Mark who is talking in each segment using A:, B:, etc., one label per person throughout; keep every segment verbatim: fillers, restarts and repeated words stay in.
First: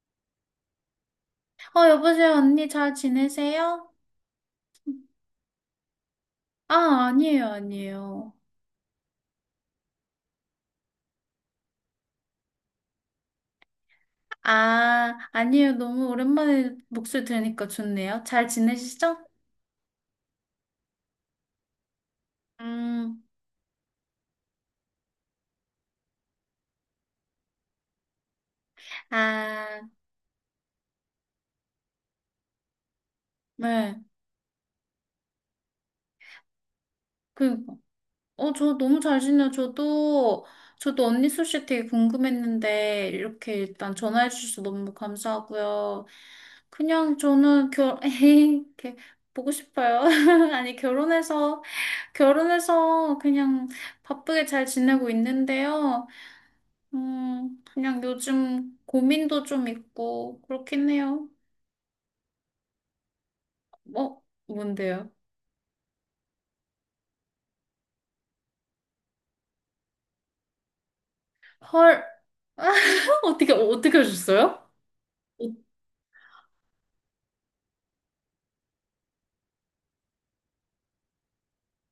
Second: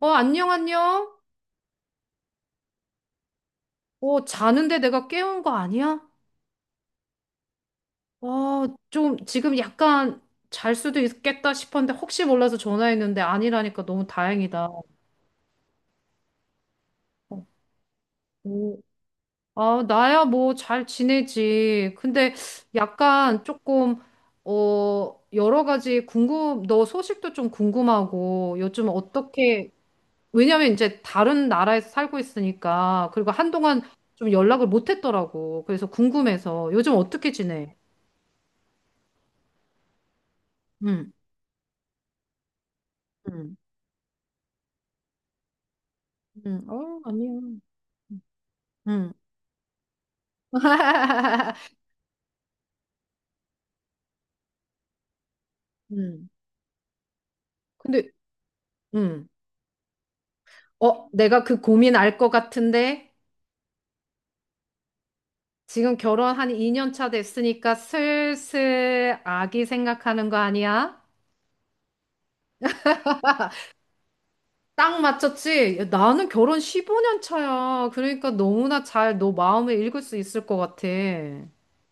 A: 어, 안녕, 안녕.
B: 어, 여보세요, 언니 잘 지내세요?
A: 어, 자는데 내가 깨운 거 아니야?
B: 아, 아니에요, 아니에요.
A: 어, 좀 지금 약간 잘 수도 있겠다 싶었는데 혹시 몰라서 전화했는데 아니라니까 너무 다행이다.
B: 아, 아니에요. 너무 오랜만에 목소리 들으니까 좋네요. 잘
A: 오.
B: 지내시죠?
A: 아, 나야 뭐 잘 지내지. 근데
B: 음,
A: 약간 조금, 어, 여러 가지 궁금, 너 소식도 좀 궁금하고 요즘 어떻게,
B: 아,
A: 왜냐면 이제 다른 나라에서 살고 있으니까 그리고 한동안
B: 네.
A: 좀 연락을 못 했더라고. 그래서 궁금해서 요즘 어떻게
B: 그,
A: 지내?
B: 어, 저 너무 잘 지내요. 저도, 저도
A: 응.
B: 언니 소식 되게 궁금했는데, 이렇게
A: 응.
B: 일단 전화해 주셔서 너무 감사하고요.
A: 음, 어,
B: 그냥
A: 아니요.
B: 저는 결, 이렇게
A: 음.
B: 보고 싶어요. 아니, 결혼해서 결혼해서 그냥 바쁘게 잘 지내고 있는데요.
A: 음.
B: 음,
A: 근데,
B: 그냥 요즘
A: 음.
B: 고민도 좀 있고 그렇긴
A: 어,
B: 해요.
A: 내가 그 고민 알 것 같은데,
B: 뭐, 뭔데요?
A: 지금 결혼 한 이 년 차 됐으니까 슬슬 아기 생각하는 거 아니야?
B: 헐, 어떻게, 어떻게 하셨어요?
A: 딱 맞췄지? 야, 나는 결혼 십오 년 차야. 그러니까 너무나 잘 너 마음을 읽을 수 있을 것 같아.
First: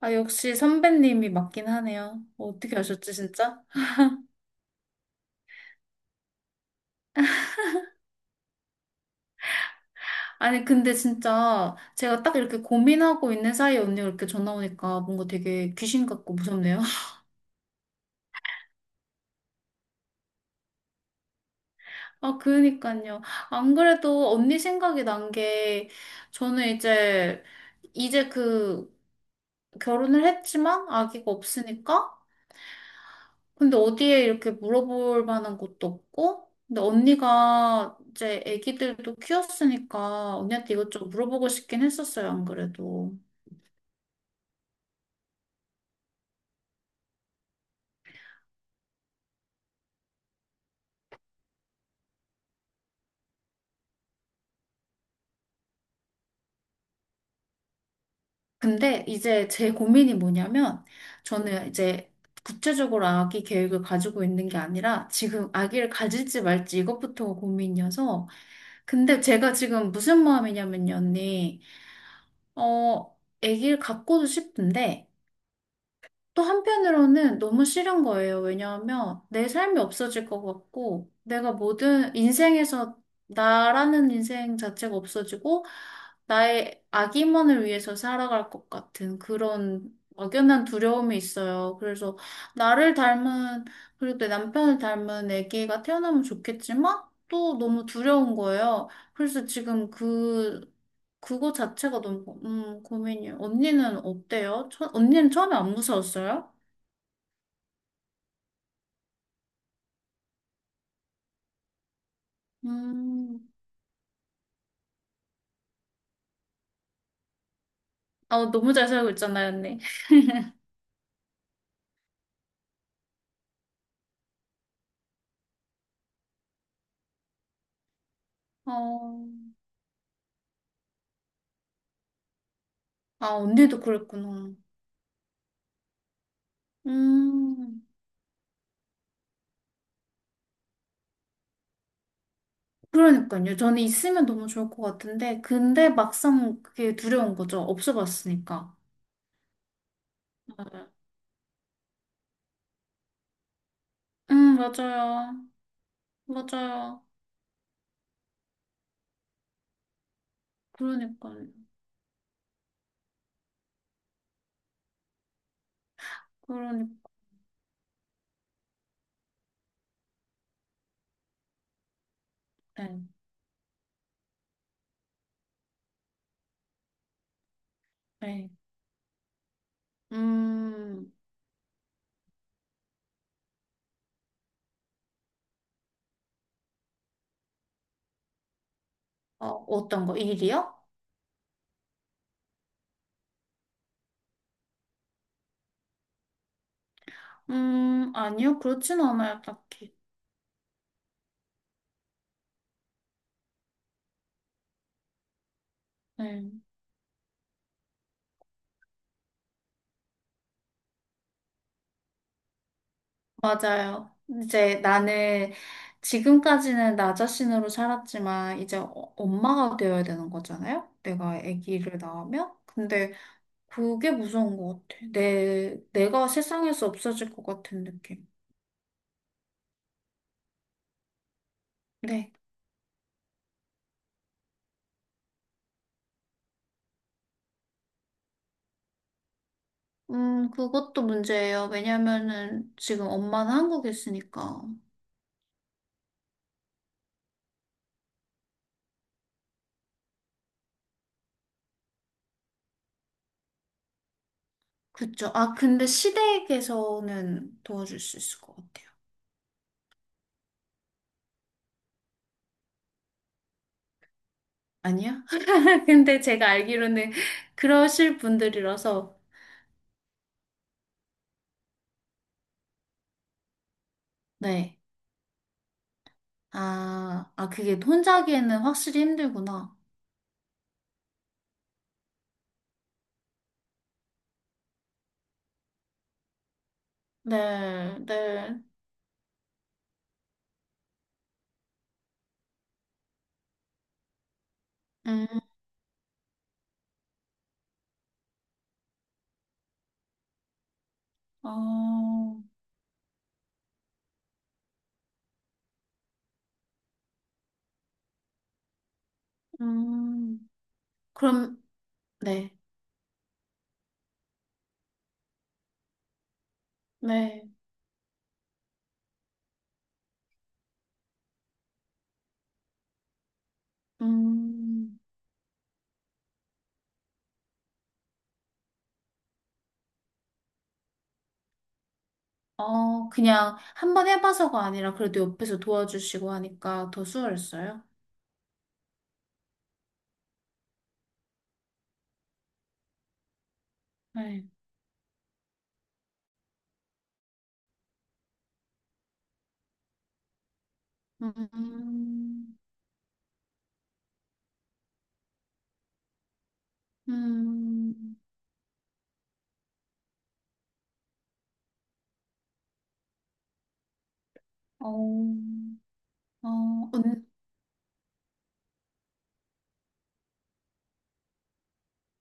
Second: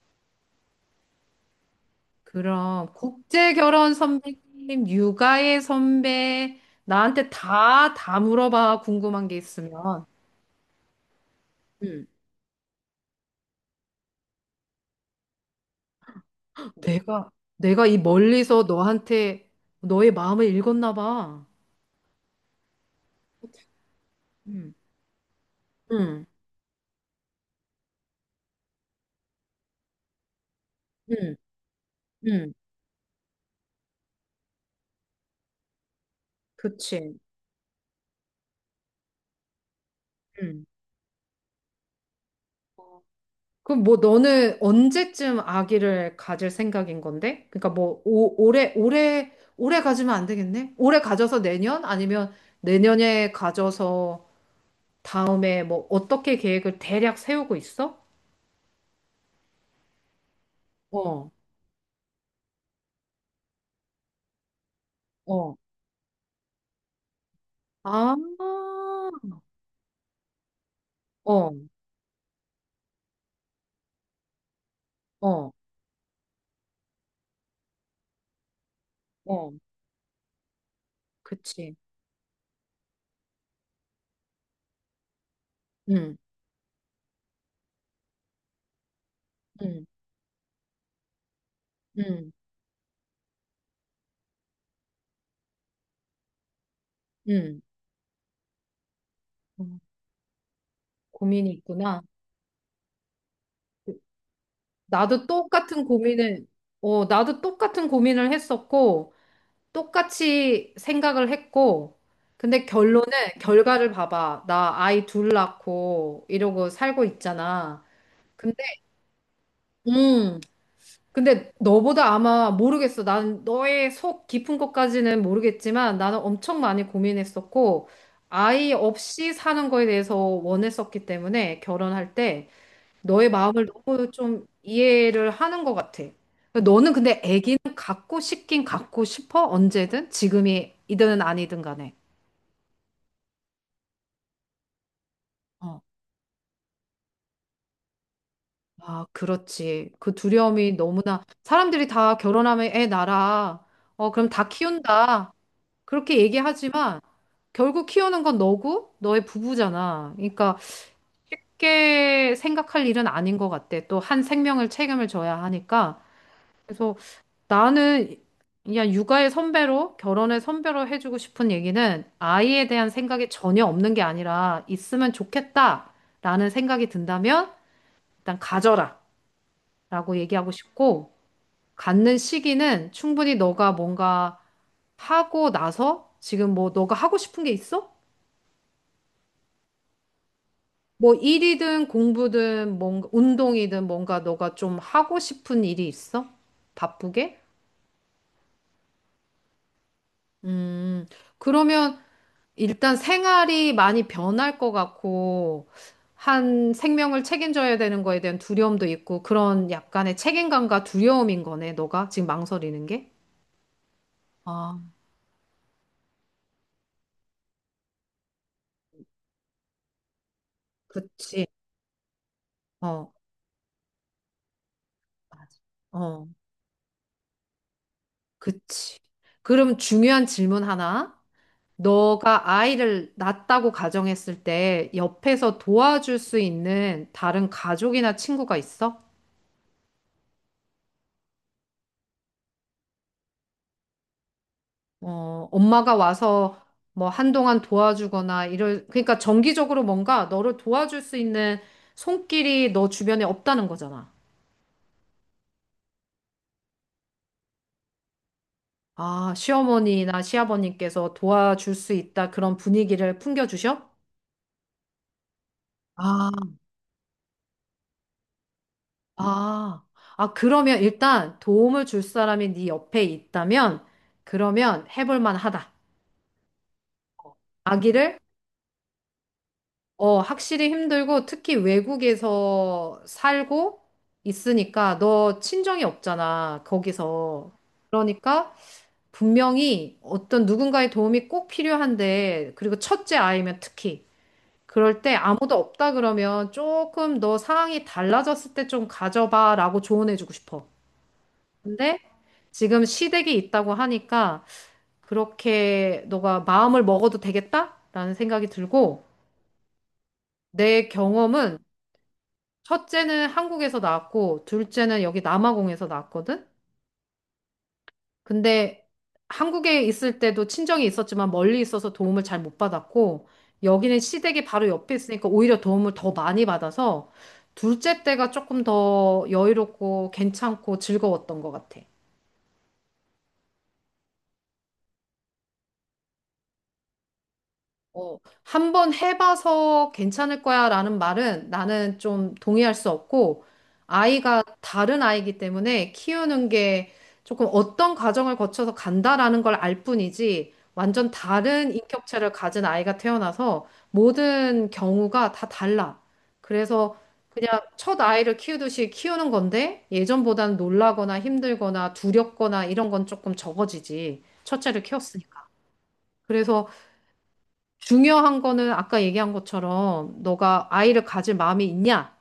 B: 아, 역시 선배님이 맞긴 하네요. 어떻게
A: 그럼,
B: 아셨지,
A: 국제
B: 진짜?
A: 결혼 선배님, 육아의 선배, 나한테 다, 다 물어봐. 궁금한 게 있으면.
B: 아니, 근데 진짜 제가 딱 이렇게 고민하고 있는 사이에 언니가 이렇게 전화 오니까 뭔가 되게 귀신 같고
A: 네.
B: 무섭네요.
A: 내가, 내가 이 멀리서 너한테 너의 마음을 읽었나 봐.
B: 아, 그니까요. 안 그래도 언니
A: 응
B: 생각이 난 게,
A: 응
B: 저는 이제, 이제 그, 결혼을 했지만 아기가
A: 응
B: 없으니까?
A: 응
B: 근데 어디에 이렇게 물어볼 만한 것도 없고? 근데
A: 그치.
B: 언니가 이제 아기들도 키웠으니까
A: 응.
B: 언니한테 이것저것 물어보고 싶긴 했었어요, 안 그래도.
A: 그럼 뭐 너는 언제쯤 아기를 가질 생각인 건데? 그러니까 뭐 오, 올해 올해 올해 가지면 안 되겠네? 올해 가져서 내년 아니면 내년에 가져서 다음에 뭐 어떻게 계획을 대략 세우고 있어?
B: 근데 이제 제 고민이 뭐냐면,
A: 어,
B: 저는 이제 구체적으로 아기 계획을 가지고 있는 게 아니라, 지금
A: 어,
B: 아기를 가질지 말지 이것부터가
A: 아,
B: 고민이어서, 근데 제가 지금 무슨 마음이냐면요,
A: 어,
B: 언니. 어, 아기를 갖고도 싶은데,
A: 어,
B: 또 한편으로는 너무 싫은 거예요. 왜냐하면 내
A: 어.
B: 삶이 없어질 것 같고, 내가
A: 그치.
B: 모든 인생에서 나라는 인생 자체가 없어지고,
A: 응,
B: 나의 아기만을 위해서 살아갈 것 같은
A: 응,
B: 그런 막연한 두려움이 있어요. 그래서
A: 응,
B: 나를 닮은, 그리고 내 남편을 닮은 애기가 태어나면 좋겠지만, 또
A: 응
B: 너무 두려운 거예요. 그래서
A: 음,
B: 지금 그,
A: 고민이
B: 그거 자체가
A: 있구나.
B: 너무, 음, 고민이에요. 언니는 어때요? 처,
A: 나도
B: 언니는 처음에 안
A: 똑같은 고민을,
B: 무서웠어요?
A: 어, 나도 똑같은 고민을 했었고, 똑같이 생각을 했고, 근데 결론은,
B: 음.
A: 결과를 봐봐. 나 아이 둘 낳고, 이러고 살고 있잖아.
B: 아,
A: 근데,
B: 너무 잘 살고 있잖아요, 언니.
A: 음, 근데 너보다 아마 모르겠어. 난 너의 속 깊은 것까지는 모르겠지만, 나는 엄청 많이 고민했었고, 아이
B: 어.
A: 없이 사는 거에 대해서 원했었기 때문에, 결혼할 때, 너의
B: 아,
A: 마음을
B: 언니도
A: 너무 좀
B: 그랬구나.
A: 이해를 하는 것 같아. 그러니까 너는 근데 아기는
B: 음.
A: 갖고 싶긴 갖고 싶어? 언제든? 지금이든 아니든 간에.
B: 그러니까요. 저는 있으면 너무 좋을 것 같은데,
A: 어,
B: 근데 막상 그게 두려운 거죠. 없어봤으니까.
A: 아, 그렇지. 그 두려움이
B: 맞아요.
A: 너무나 사람들이 다 결혼하면 애 낳아. 어, 그럼 다
B: 음,
A: 키운다.
B: 맞아요.
A: 그렇게 얘기하지만
B: 맞아요.
A: 결국 키우는 건 너고 너의 부부잖아. 그러니까
B: 그러니까요.
A: 쉽게 생각할 일은 아닌 것 같아. 또 한 생명을 책임을 져야 하니까. 그래서
B: 그러니까.
A: 나는 그냥 육아의 선배로, 결혼의 선배로 해주고 싶은 얘기는 아이에 대한
B: 네.
A: 생각이 전혀 없는 게 아니라 있으면 좋겠다라는 생각이 든다면 일단
B: 네.
A: 가져라 라고 얘기하고 싶고
B: 음.
A: 갖는 시기는 충분히 너가 뭔가 하고 나서 지금 뭐 너가 하고 싶은 게 있어?
B: 어, 어떤 거? 일이요?
A: 뭐 일이든 공부든 뭔가 운동이든 뭔가 너가 좀 하고 싶은 일이 있어? 바쁘게?
B: 음, 아니요. 그렇진 않아요, 딱히.
A: 음. 그러면 일단 생활이 많이 변할 것 같고,
B: 네.
A: 한 생명을 책임져야 되는 거에 대한 두려움도 있고, 그런 약간의 책임감과 두려움인 거네, 너가 지금 망설이는 게?
B: 맞아요. 이제
A: 아,
B: 나는 지금까지는 나 자신으로 살았지만 이제 어- 엄마가 되어야 되는 거잖아요. 내가
A: 그치.
B: 아기를 낳으면.
A: 어,
B: 근데 그게 무서운 것 같아.
A: 맞아.
B: 내,
A: 어,
B: 내가 세상에서 없어질 것 같은 느낌.
A: 그치. 그럼 중요한 질문 하나.
B: 네.
A: 너가 아이를 낳았다고 가정했을 때, 옆에서 도와줄 수 있는 다른 가족이나 친구가 있어?
B: 음, 그것도 문제예요. 왜냐면은 지금 엄마는 한국에 있으니까.
A: 어, 엄마가 와서 뭐 한동안 도와주거나 이럴, 그러니까 정기적으로 뭔가 너를 도와줄 수 있는 손길이 너 주변에 없다는 거잖아.
B: 그쵸. 아, 근데 시댁에서는 도와줄 수 있을 것 같아요.
A: 아, 시어머니나 시아버님께서 도와줄 수 있다 그런 분위기를 풍겨주셔?
B: 아니야? 근데
A: 아,
B: 제가 알기로는 그러실 분들이라서.
A: 아, 아, 그러면 일단 도움을 줄 사람이 네 옆에 있다면
B: 네.
A: 그러면 해볼 만하다.
B: 아, 아, 그게 혼자
A: 아기를
B: 하기에는 확실히 힘들구나.
A: 어, 확실히 힘들고 특히 외국에서 살고 있으니까 너 친정이 없잖아, 거기서.
B: 네,
A: 그러니까
B: 네.
A: 분명히 어떤 누군가의 도움이 꼭 필요한데, 그리고 첫째 아이면 특히. 그럴 때
B: 음,
A: 아무도 없다 그러면 조금 너 상황이 달라졌을 때 좀 가져봐라고 조언해주고 싶어. 근데
B: 어,
A: 지금 시댁이 있다고 하니까 그렇게 너가 마음을 먹어도 되겠다라는 생각이 들고,
B: 음,
A: 내 경험은
B: 그럼, 네,
A: 첫째는 한국에서 낳았고, 둘째는 여기 남아공에서 낳았거든?
B: 네.
A: 근데 한국에 있을 때도 친정이 있었지만 멀리 있어서 도움을 잘 못 받았고, 여기는 시댁이 바로 옆에
B: 음,
A: 있으니까 오히려 도움을 더 많이 받아서, 둘째 때가 조금 더 여유롭고 괜찮고 즐거웠던 것 같아.
B: 어, 그냥 한번 해봐서가 아니라 그래도 옆에서 도와주시고 하니까 더 수월했어요.
A: 어, 한번 해봐서 괜찮을 거야 라는 말은 나는 좀 동의할 수 없고, 아이가
B: 네.
A: 다른 아이기 때문에 키우는 게 조금 어떤 과정을 거쳐서 간다라는 걸 알 뿐이지, 완전 다른 인격체를
B: 음,
A: 가진 아이가 태어나서 모든 경우가 다 달라. 그래서 그냥 첫
B: 음,
A: 아이를 키우듯이 키우는 건데, 예전보다는 놀라거나 힘들거나 두렵거나 이런 건 조금 적어지지. 첫째를
B: 어,
A: 키웠으니까.
B: 어,
A: 그래서
B: 은,
A: 중요한 거는 아까 얘기한 것처럼 너가 아이를 가질 마음이 있냐?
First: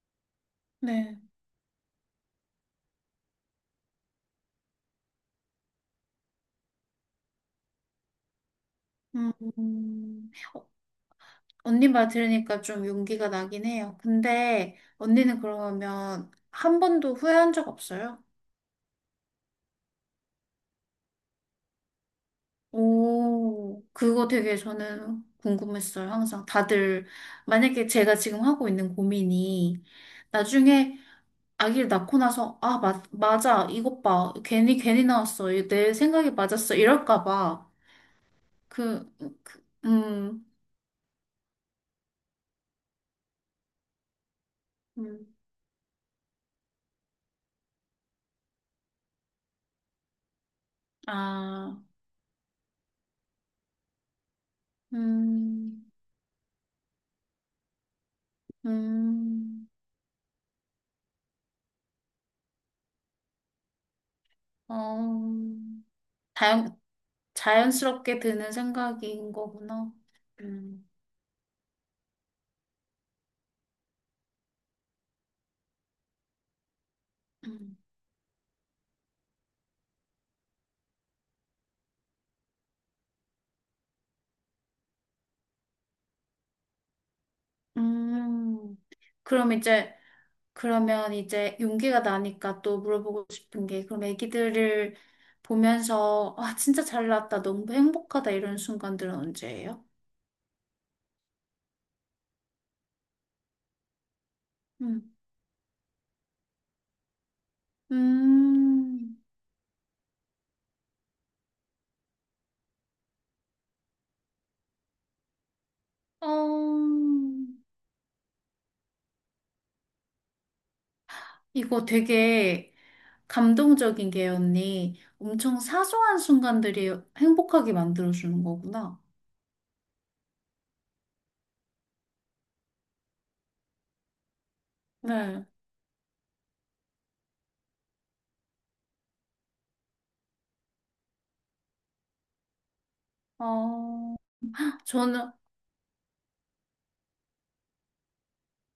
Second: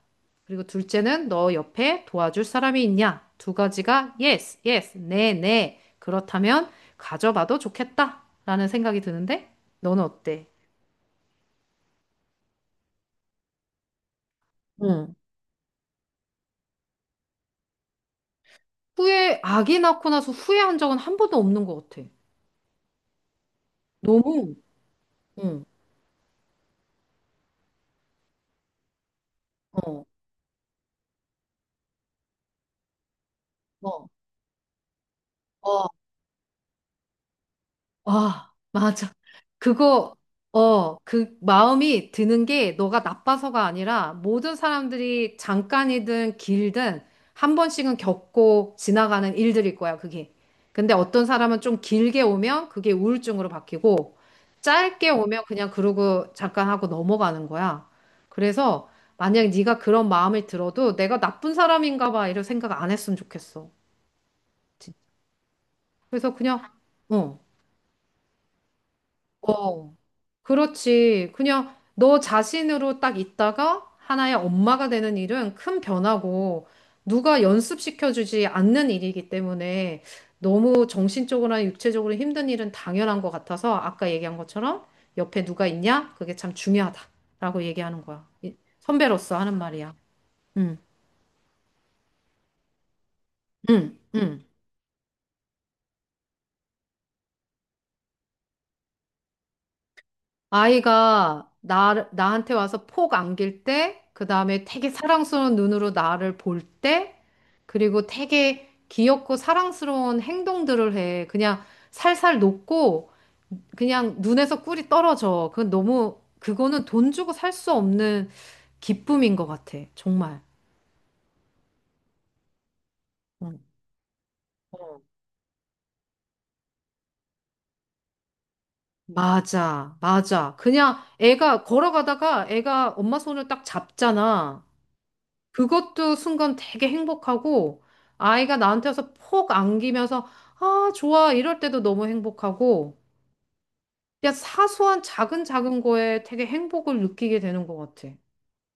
A: 그리고
B: 네.
A: 둘째는 너 옆에 도와줄 사람이 있냐? 두 가지가 yes, yes, 네, 네. 그렇다면 가져봐도 좋겠다라는 생각이 드는데 너는
B: 음,
A: 어때?
B: 언니 말 들으니까 좀 용기가 나긴 해요. 근데
A: 응.
B: 언니는 그러면 한 번도 후회한 적 없어요?
A: 후회, 아기 낳고 나서 후회한 적은 한 번도 없는 것 같아.
B: 오, 그거
A: 너무,
B: 되게 저는
A: 응,
B: 궁금했어요. 항상 다들 만약에 제가 지금 하고 있는 고민이
A: 어,
B: 나중에 아기를 낳고 나서 아, 마, 맞아. 이것
A: 어,
B: 봐. 괜히 괜히 나왔어.
A: 어,
B: 이내 생각이 맞았어. 이럴까 봐.
A: 아,
B: 그,
A: 맞아.
B: 그
A: 그거,
B: 음,
A: 어, 그 마음이 드는 게 너가 나빠서가 아니라 모든
B: 음,
A: 사람들이 잠깐이든 길든 한 번씩은 겪고 지나가는 일들일 거야, 그게. 근데 어떤 사람은
B: 아,
A: 좀 길게 오면 그게 우울증으로 바뀌고 짧게 오면 그냥
B: 음,
A: 그러고 잠깐 하고 넘어가는 거야. 그래서 만약
B: 음,
A: 네가 그런 마음을 들어도 내가 나쁜 사람인가 봐 이런 생각 안 했으면 좋겠어.
B: 어.
A: 그래서 그냥,
B: 다양,
A: 어,
B: 자연스럽게 드는 생각인 거구나.
A: 어,
B: 음,
A: 그렇지. 그냥 너 자신으로 딱 있다가 하나의 엄마가 되는 일은 큰 변화고 누가
B: 음,
A: 연습시켜주지 않는 일이기 때문에 너무 정신적으로나 육체적으로 힘든 일은 당연한 것 같아서 아까 얘기한 것처럼 옆에 누가 있냐? 그게 참 중요하다라고 얘기하는 거야. 이-
B: 음.
A: 선배로서
B: 그럼
A: 하는 말이야.
B: 이제,
A: 응,
B: 그러면 이제 용기가 나니까 또 물어보고 싶은 게,
A: 응,
B: 그럼
A: 응.
B: 애기들을 보면서, 아, 진짜 잘 나왔다. 너무 행복하다. 이런 순간들은 언제예요?
A: 아이가 나, 나한테 와서 폭 안길 때, 그 다음에 되게
B: 음,
A: 사랑스러운 눈으로 나를 볼 때, 그리고 되게
B: 음,
A: 귀엽고 사랑스러운 행동들을 해. 그냥 살살 녹고, 그냥 눈에서 꿀이 떨어져. 그건 너무, 그거는
B: 어,
A: 돈 주고 살 수 없는 기쁨인 것 같아. 정말.
B: 이거 되게
A: 응.
B: 감동적인 게, 언니.
A: 어.
B: 엄청 사소한 순간들이 행복하게 만들어주는 거구나.
A: 맞아, 맞아. 그냥 애가 걸어가다가 애가 엄마 손을 딱 잡잖아.
B: 네.
A: 그것도 순간 되게 행복하고 아이가 나한테 와서 폭 안기면서 아, 좋아. 이럴 때도 너무 행복하고
B: 어.
A: 그냥 사소한
B: 저는
A: 작은 작은 거에 되게 행복을 느끼게 되는 것 같아.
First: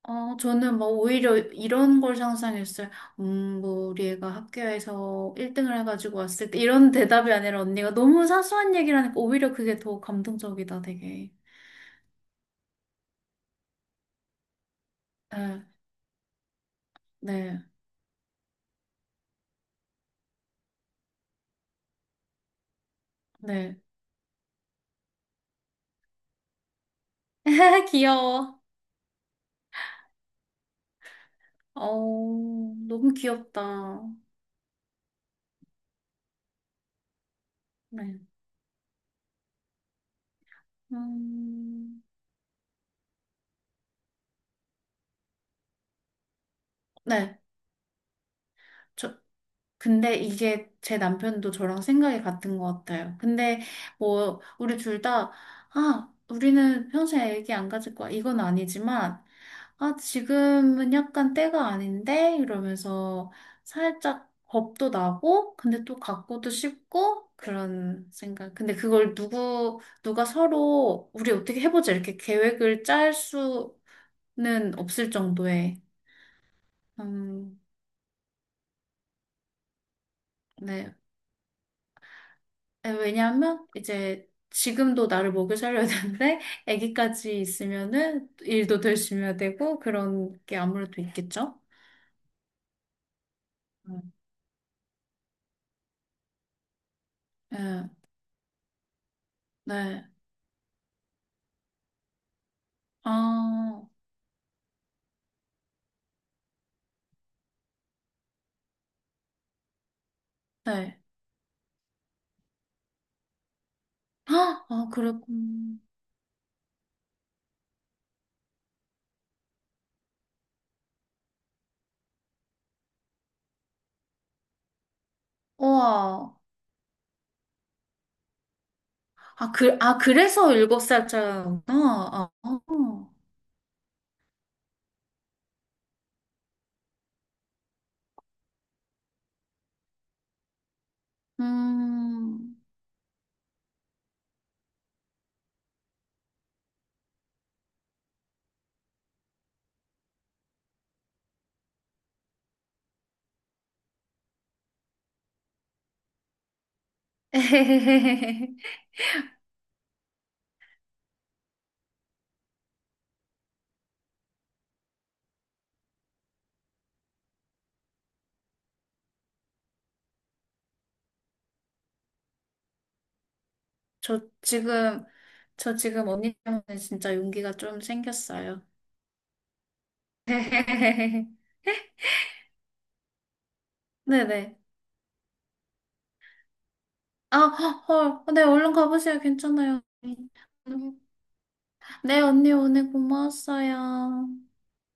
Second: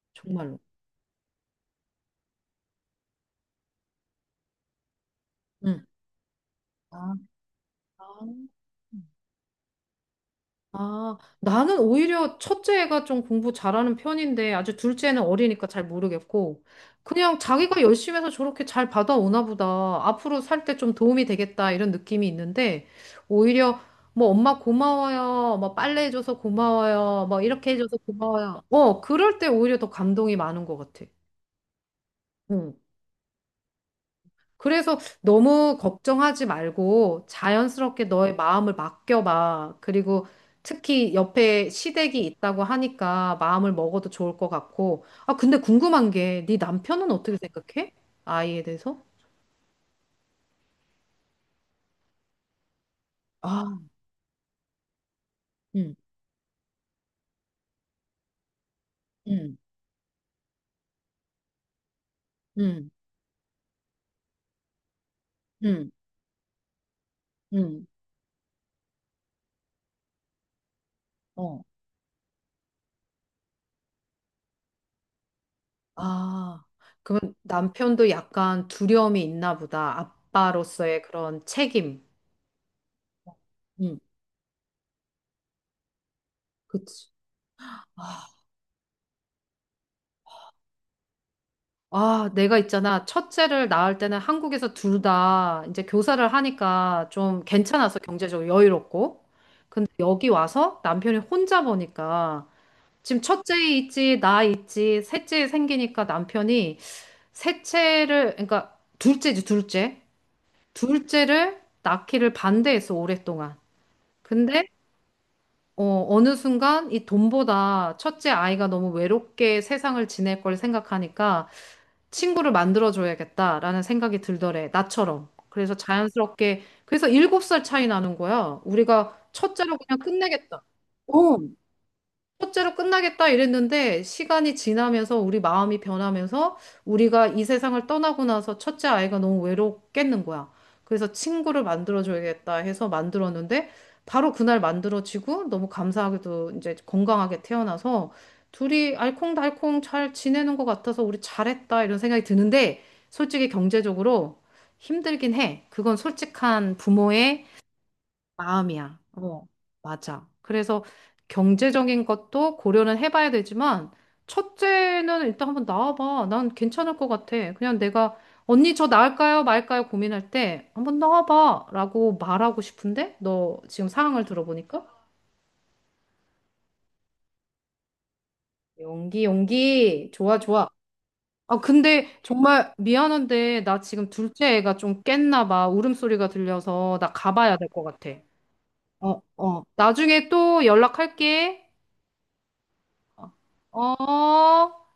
B: 어,
A: 정말로.
B: 저는 뭐 오히려 이런 걸 상상했어요. 음, 뭐 우리 애가 학교에서 일 등을
A: 응.
B: 해가지고 왔을 때 이런
A: 아,
B: 대답이 아니라 언니가 너무
A: 아.
B: 사소한 얘기를 하니까 오히려 그게 더 감동적이다,
A: 아,
B: 되게.
A: 나는 오히려 첫째 애가 좀 공부 잘하는 편인데 아주 둘째는 어리니까
B: 네,
A: 잘 모르겠고 그냥
B: 네,
A: 자기가 열심히 해서 저렇게 잘 받아오나 보다. 앞으로 살 때 좀 도움이 되겠다 이런 느낌이 있는데
B: 네.
A: 오히려 뭐 엄마 고마워요. 뭐 빨래 해줘서 고마워요. 뭐 이렇게 해줘서
B: 귀여워.
A: 고마워요. 어, 그럴 때 오히려 더 감동이 많은 것 같아.
B: 어,
A: 응.
B: 너무 귀엽다.
A: 그래서 너무 걱정하지 말고 자연스럽게
B: 네.
A: 너의 마음을 맡겨봐. 그리고 특히 옆에
B: 음,
A: 시댁이 있다고 하니까 마음을 먹어도 좋을 것 같고. 아, 근데 궁금한 게 네 남편은 어떻게
B: 네.
A: 생각해? 아이에 대해서?
B: 저, 근데 이게 제 남편도 저랑 생각이 같은 것 같아요. 근데
A: 아,
B: 뭐 우리 둘 다,
A: 응,
B: 아, 우리는 평생 애기 안 가질 거야. 이건 아니지만,
A: 응,
B: 아, 지금은 약간 때가 아닌데?
A: 응,
B: 이러면서 살짝 겁도 나고, 근데
A: 응,
B: 또 갖고도 싶고,
A: 응.
B: 그런 생각. 근데 그걸 누구, 누가 서로, 우리 어떻게
A: 어.
B: 해보자. 이렇게 계획을 짤 수는 없을 정도의,
A: 아, 그럼
B: 음,
A: 남편도 약간 두려움이 있나 보다.
B: 네,
A: 아빠로서의 그런 책임.
B: 에, 왜냐하면
A: 응,
B: 이제 지금도 나를 먹여 살려야 되는데
A: 그치.
B: 아기까지 있으면은 일도 열심히 야 되고 그런 게 아무래도 있겠죠?
A: 아, 내가 있잖아. 첫째를 낳을
B: 음.
A: 때는 한국에서 둘 다 이제 교사를 하니까 좀
B: 예,
A: 괜찮아서 경제적으로 여유롭고. 근데
B: 네.
A: 여기 와서 남편이 혼자 보니까 지금 첫째
B: 아,
A: 있지, 나 있지, 셋째 생기니까 남편이 셋째를, 그러니까 둘째지, 둘째.
B: 네.
A: 둘째를 낳기를 반대했어, 오랫동안.
B: 헉!
A: 근데,
B: 아, 그랬군.
A: 어, 어느 순간 이 돈보다 첫째 아이가 너무 외롭게 세상을 지낼 걸 생각하니까 친구를 만들어줘야겠다라는 생각이 들더래. 나처럼. 그래서
B: 우와.
A: 자연스럽게, 그래서 일곱 살 차이 나는 거야. 우리가
B: 아,
A: 첫째로
B: 그, 아,
A: 그냥
B: 그래서
A: 끝내겠다.
B: 일곱
A: 어.
B: 살짜리구나. 아,
A: 첫째로
B: 어.
A: 끝나겠다 이랬는데 시간이 지나면서 우리 마음이 변하면서 우리가 이 세상을 떠나고 나서 첫째 아이가 너무 외롭겠는 거야. 그래서 친구를 만들어줘야겠다
B: 음.
A: 해서 만들었는데 바로 그날 만들어지고 너무 감사하게도 이제 건강하게 태어나서 둘이 알콩달콩 잘 지내는 것 같아서 우리 잘했다 이런 생각이 드는데 솔직히 경제적으로 힘들긴 해. 그건 솔직한 부모의 마음이야. 어, 맞아. 그래서 경제적인 것도 고려는 해봐야 되지만, 첫째는 일단 한번 나와봐. 난 괜찮을 것 같아. 그냥 내가, 언니 저 나을까요? 말까요? 고민할 때, 한번 나와봐. 라고 말하고 싶은데? 너 지금
B: 저
A: 상황을 들어보니까?
B: 지금, 저 지금 언니 때문에 진짜 용기가 좀 생겼어요.
A: 용기, 용기. 좋아, 좋아. 아, 근데 정말 미안한데, 나 지금 둘째
B: 네네.
A: 애가 좀 깼나 봐. 울음소리가 들려서 나
B: 아,
A: 가봐야 될 것 같아.
B: 헐. 네, 얼른 가보세요.
A: 어, 어.
B: 괜찮아요.
A: 나중에
B: 음,
A: 또 연락할게.
B: 네, 언니, 오늘 고마웠어요.
A: 어,